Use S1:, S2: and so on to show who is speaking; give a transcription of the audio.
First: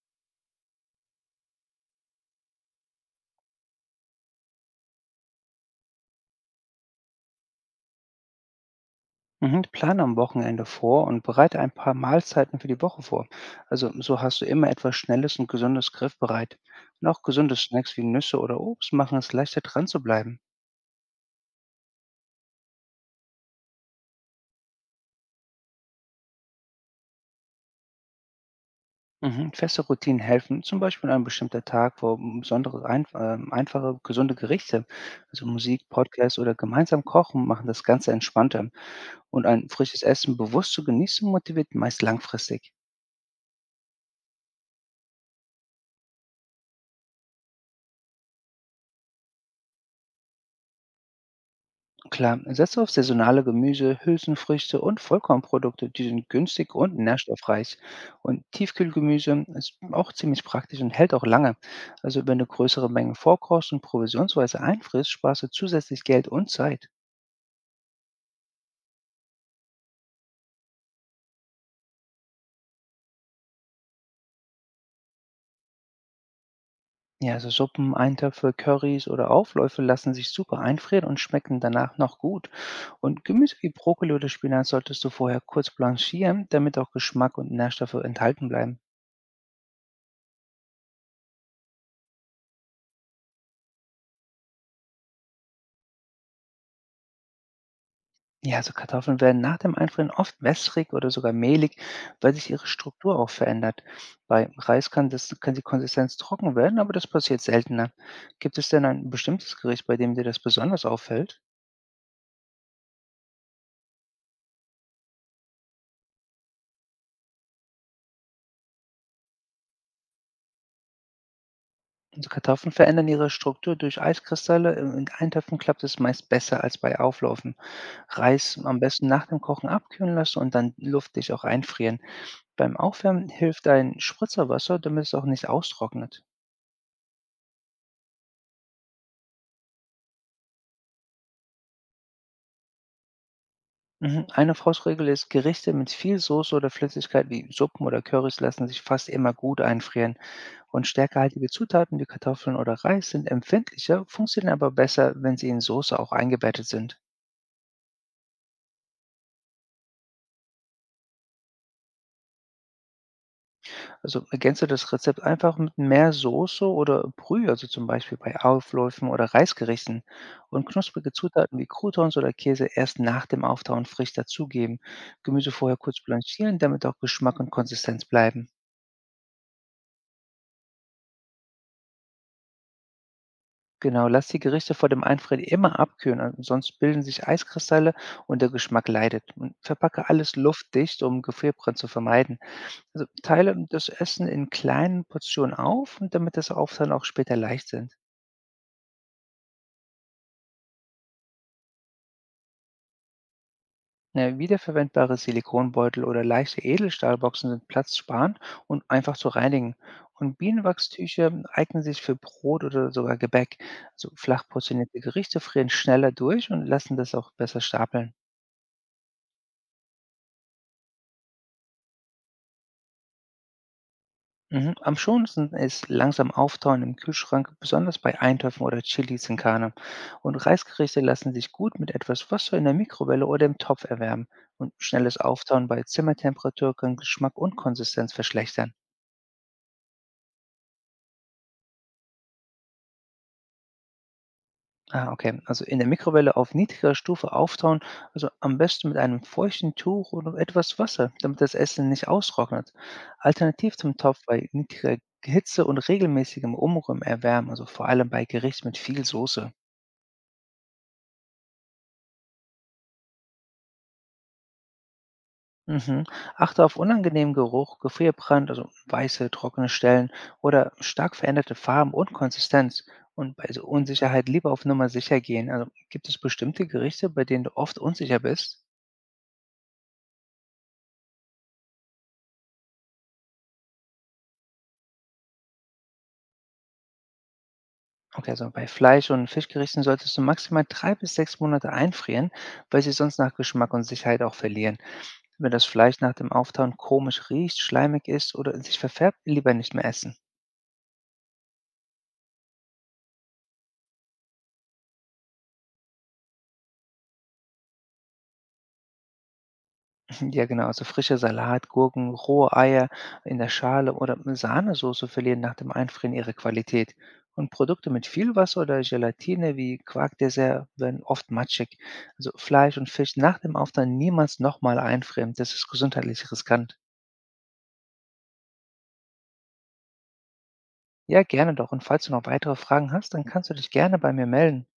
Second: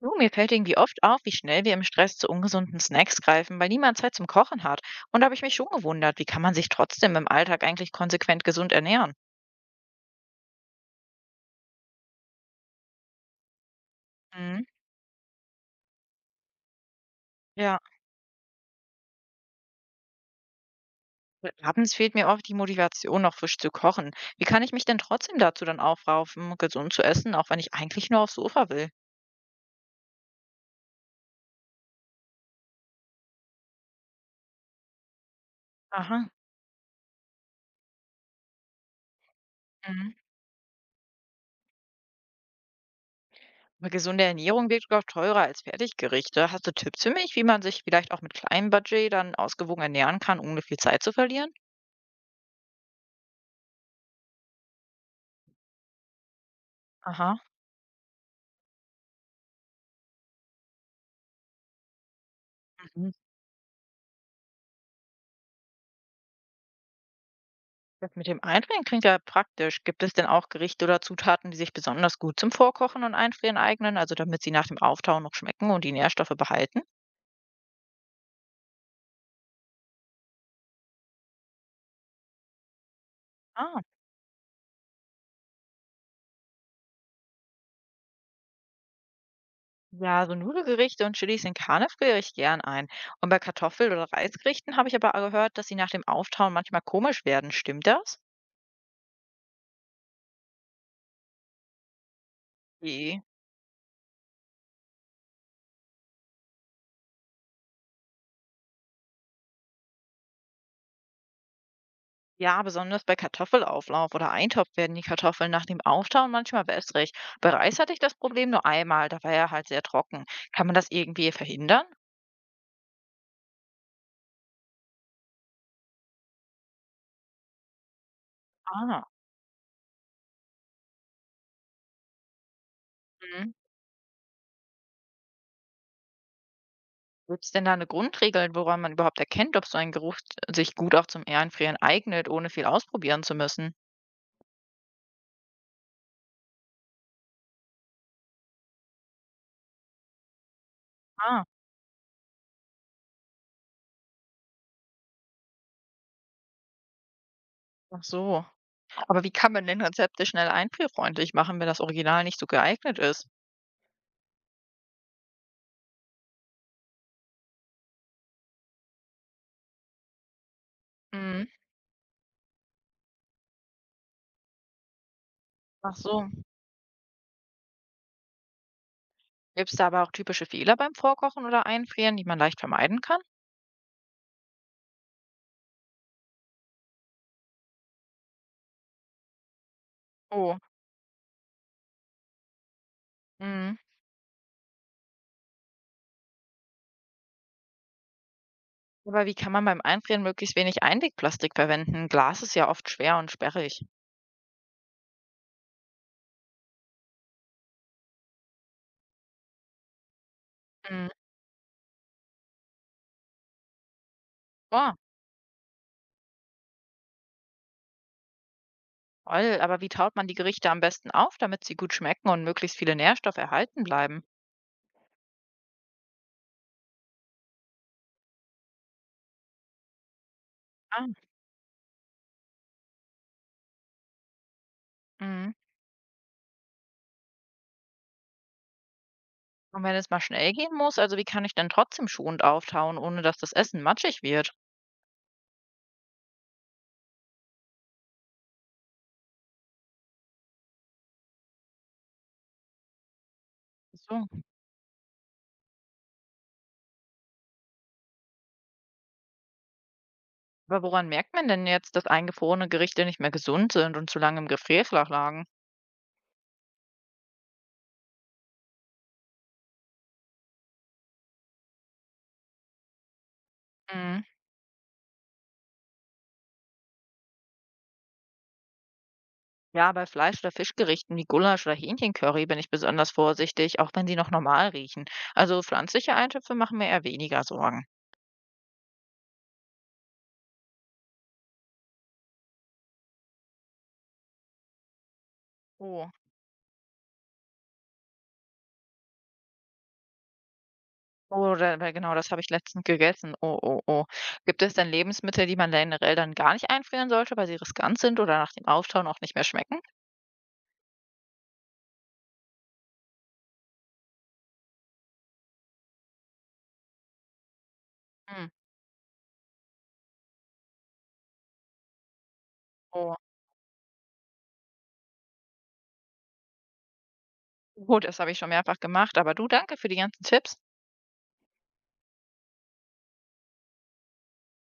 S1: Du, mir fällt irgendwie oft auf, wie schnell wir im Stress zu ungesunden Snacks greifen, weil niemand Zeit zum Kochen hat. Und da habe ich mich schon gewundert, wie kann man sich trotzdem im Alltag eigentlich konsequent gesund ernähren?
S2: Mhm, plane am Wochenende vor und bereite ein paar Mahlzeiten für die Woche vor. Also so hast du
S1: Mhm.
S2: immer etwas Schnelles und Gesundes griffbereit. Und auch gesunde
S1: Ja,
S2: Snacks wie Nüsse oder Obst machen es leichter dran zu bleiben.
S1: weil abends fehlt mir oft die Motivation, noch frisch zu kochen. Wie kann ich mich denn trotzdem dazu dann aufraufen, gesund zu essen, auch wenn ich eigentlich nur aufs Sofa will?
S2: Mhm, feste Routinen helfen, zum Beispiel ein bestimmter Tag, wo besondere, einfache, gesunde Gerichte, also Musik,
S1: Aha.
S2: Podcast oder gemeinsam kochen, machen das Ganze entspannter. Und ein frisches
S1: Mhm.
S2: Essen bewusst zu genießen, motiviert meist langfristig.
S1: Aber gesunde Ernährung wirkt doch teurer als Fertiggerichte. Hast du Tipps für mich, wie man sich vielleicht auch mit kleinem Budget dann ausgewogen ernähren kann, ohne viel Zeit zu verlieren?
S2: Klar, setze auf saisonale Gemüse, Hülsenfrüchte und Vollkornprodukte, die sind günstig und
S1: Aha.
S2: nährstoffreich. Und Tiefkühlgemüse ist auch ziemlich praktisch und hält auch lange. Also wenn du größere
S1: Mhm.
S2: Mengen vorkochst und provisionsweise einfrisst, sparst du zusätzlich Geld und Zeit.
S1: Das mit dem Einfrieren klingt ja praktisch. Gibt es denn auch Gerichte oder Zutaten, die sich besonders gut zum Vorkochen und Einfrieren eignen, also damit sie nach dem Auftauen noch schmecken und die Nährstoffe behalten?
S2: Ja, also Suppen, Eintöpfe, Currys oder Aufläufe lassen sich super einfrieren und schmecken danach noch gut. Und Gemüse wie
S1: Ah,
S2: Brokkoli oder Spinat solltest du vorher kurz blanchieren, damit auch Geschmack und Nährstoffe enthalten bleiben.
S1: ja, so Nudelgerichte und Chilis in Karne friere ich gern ein. Und bei Kartoffel- oder Reisgerichten habe ich aber gehört, dass sie nach dem Auftauen manchmal komisch werden. Stimmt das?
S2: Ja, also Kartoffeln werden nach dem Einfrieren oft wässrig oder sogar mehlig, weil sich ihre Struktur
S1: Je.
S2: auch verändert. Bei Reis kann die Konsistenz trocken werden, aber das passiert seltener. Gibt es denn ein bestimmtes Gericht, bei dem dir das besonders auffällt?
S1: Ja, besonders bei Kartoffelauflauf oder Eintopf werden die Kartoffeln nach dem Auftauen manchmal wässrig. Bei Reis hatte ich das Problem nur einmal, da war er halt sehr trocken. Kann man das irgendwie verhindern?
S2: Also Kartoffeln verändern ihre Struktur durch Eiskristalle. In Eintöpfen klappt es meist besser als bei Auflaufen. Reis am
S1: Ah.
S2: besten nach dem Kochen abkühlen lassen und dann luftig auch einfrieren. Beim Aufwärmen hilft ein Spritzerwasser, damit es auch nicht austrocknet.
S1: Gibt es denn da eine Grundregel, woran man überhaupt erkennt, ob so ein Geruch sich gut auch zum Einfrieren eignet, ohne viel ausprobieren zu müssen?
S2: Mhm. Eine Faustregel ist, Gerichte mit viel Soße oder Flüssigkeit wie Suppen oder Currys lassen sich fast immer gut einfrieren und
S1: Ah,
S2: stärkehaltige Zutaten wie Kartoffeln oder Reis sind empfindlicher, funktionieren aber besser, wenn sie in Soße auch eingebettet sind.
S1: ach so. Aber wie kann man denn Rezepte schnell einfrierfreundlich machen, wenn das Original nicht so geeignet ist?
S2: Also ergänze das Rezept einfach mit mehr Soße oder Brühe, also zum Beispiel bei Aufläufen oder Reisgerichten und knusprige
S1: Mhm.
S2: Zutaten wie Croutons oder Käse erst nach dem Auftauen frisch dazugeben. Gemüse vorher
S1: Ach
S2: kurz
S1: so.
S2: blanchieren, damit auch Geschmack und Konsistenz bleiben.
S1: Gibt es da aber auch typische Fehler beim Vorkochen oder Einfrieren, die man leicht vermeiden kann?
S2: Genau, lass die Gerichte vor dem Einfrieren immer abkühlen, sonst bilden sich Eiskristalle und der Geschmack leidet. Und verpacke alles
S1: Oh,
S2: luftdicht, um Gefrierbrand zu vermeiden. Also teile
S1: mhm.
S2: das Essen in kleinen Portionen auf, und damit das Aufteilen auch später leicht sind.
S1: Aber wie kann man beim Einfrieren möglichst wenig Einwegplastik verwenden? Glas ist ja oft schwer und sperrig.
S2: Ja, wiederverwendbare Silikonbeutel oder leichte Edelstahlboxen sind platzsparend und einfach zu reinigen. Und
S1: Mhm.
S2: Bienenwachstücher eignen sich für Brot oder sogar Gebäck. Also flach
S1: Oh,
S2: portionierte Gerichte frieren schneller durch und lassen das auch besser stapeln.
S1: toll. Aber wie taut man die Gerichte am besten auf, damit sie gut schmecken und möglichst viele Nährstoffe erhalten bleiben?
S2: Mhm. Am schonendsten ist langsam auftauen im Kühlschrank, besonders bei Eintöpfen oder Chilis in Karne. Und Reisgerichte
S1: Ah,
S2: lassen sich gut mit etwas Wasser in der Mikrowelle oder im Topf erwärmen. Und schnelles
S1: mhm.
S2: Auftauen bei Zimmertemperatur kann Geschmack und Konsistenz verschlechtern.
S1: Und wenn es mal schnell gehen muss, also wie kann ich denn trotzdem schonend auftauen, ohne dass das Essen matschig wird?
S2: Ah, okay. Also in der Mikrowelle auf niedriger Stufe auftauen, also am besten mit einem feuchten Tuch oder etwas Wasser, damit das Essen nicht austrocknet. Alternativ zum
S1: Ach
S2: Topf
S1: so.
S2: bei niedriger Hitze und regelmäßigem Umrühren erwärmen, also vor allem bei Gerichten mit viel Soße.
S1: Aber woran merkt man denn jetzt, dass eingefrorene Gerichte nicht mehr gesund sind und zu lange im Gefrierfach lagen?
S2: Mhm. Achte auf unangenehmen Geruch, Gefrierbrand, also weiße, trockene Stellen oder stark veränderte Farben und Konsistenz. Und bei so
S1: Mhm.
S2: Unsicherheit lieber auf Nummer sicher gehen. Also gibt es bestimmte Gerichte, bei denen du oft unsicher bist?
S1: Ja, bei Fleisch- oder Fischgerichten wie Gulasch oder Hähnchencurry bin ich besonders vorsichtig, auch wenn sie noch normal riechen. Also pflanzliche Eintöpfe machen mir eher weniger Sorgen.
S2: Okay, also bei Fleisch- und Fischgerichten solltest du maximal 3 bis 6 Monate einfrieren, weil sie sonst nach Geschmack und Sicherheit auch verlieren. Wenn das Fleisch
S1: Oh.
S2: nach dem Auftauen komisch riecht, schleimig ist oder sich verfärbt, lieber nicht mehr essen.
S1: Oder weil genau, das habe ich letztens gegessen. Oh, oh, oh. Gibt es denn Lebensmittel, die man generell dann gar nicht einfrieren sollte, weil sie riskant sind oder nach dem Auftauen auch nicht mehr schmecken?
S2: Ja, genau, also frischer Salat, Gurken, rohe Eier in der Schale oder mit Sahnesoße verlieren nach dem Einfrieren ihre Qualität. Und Produkte mit viel
S1: Hm.
S2: Wasser oder Gelatine wie Quarkdessert werden oft matschig. Also Fleisch und Fisch
S1: Oh.
S2: nach dem Auftauen niemals nochmal einfrieren. Das ist gesundheitlich riskant.
S1: Oh, das habe ich schon mehrfach gemacht, aber du, danke für die ganzen Tipps.
S2: Ja, gerne doch. Und falls du noch weitere Fragen hast, dann kannst du dich gerne bei mir melden.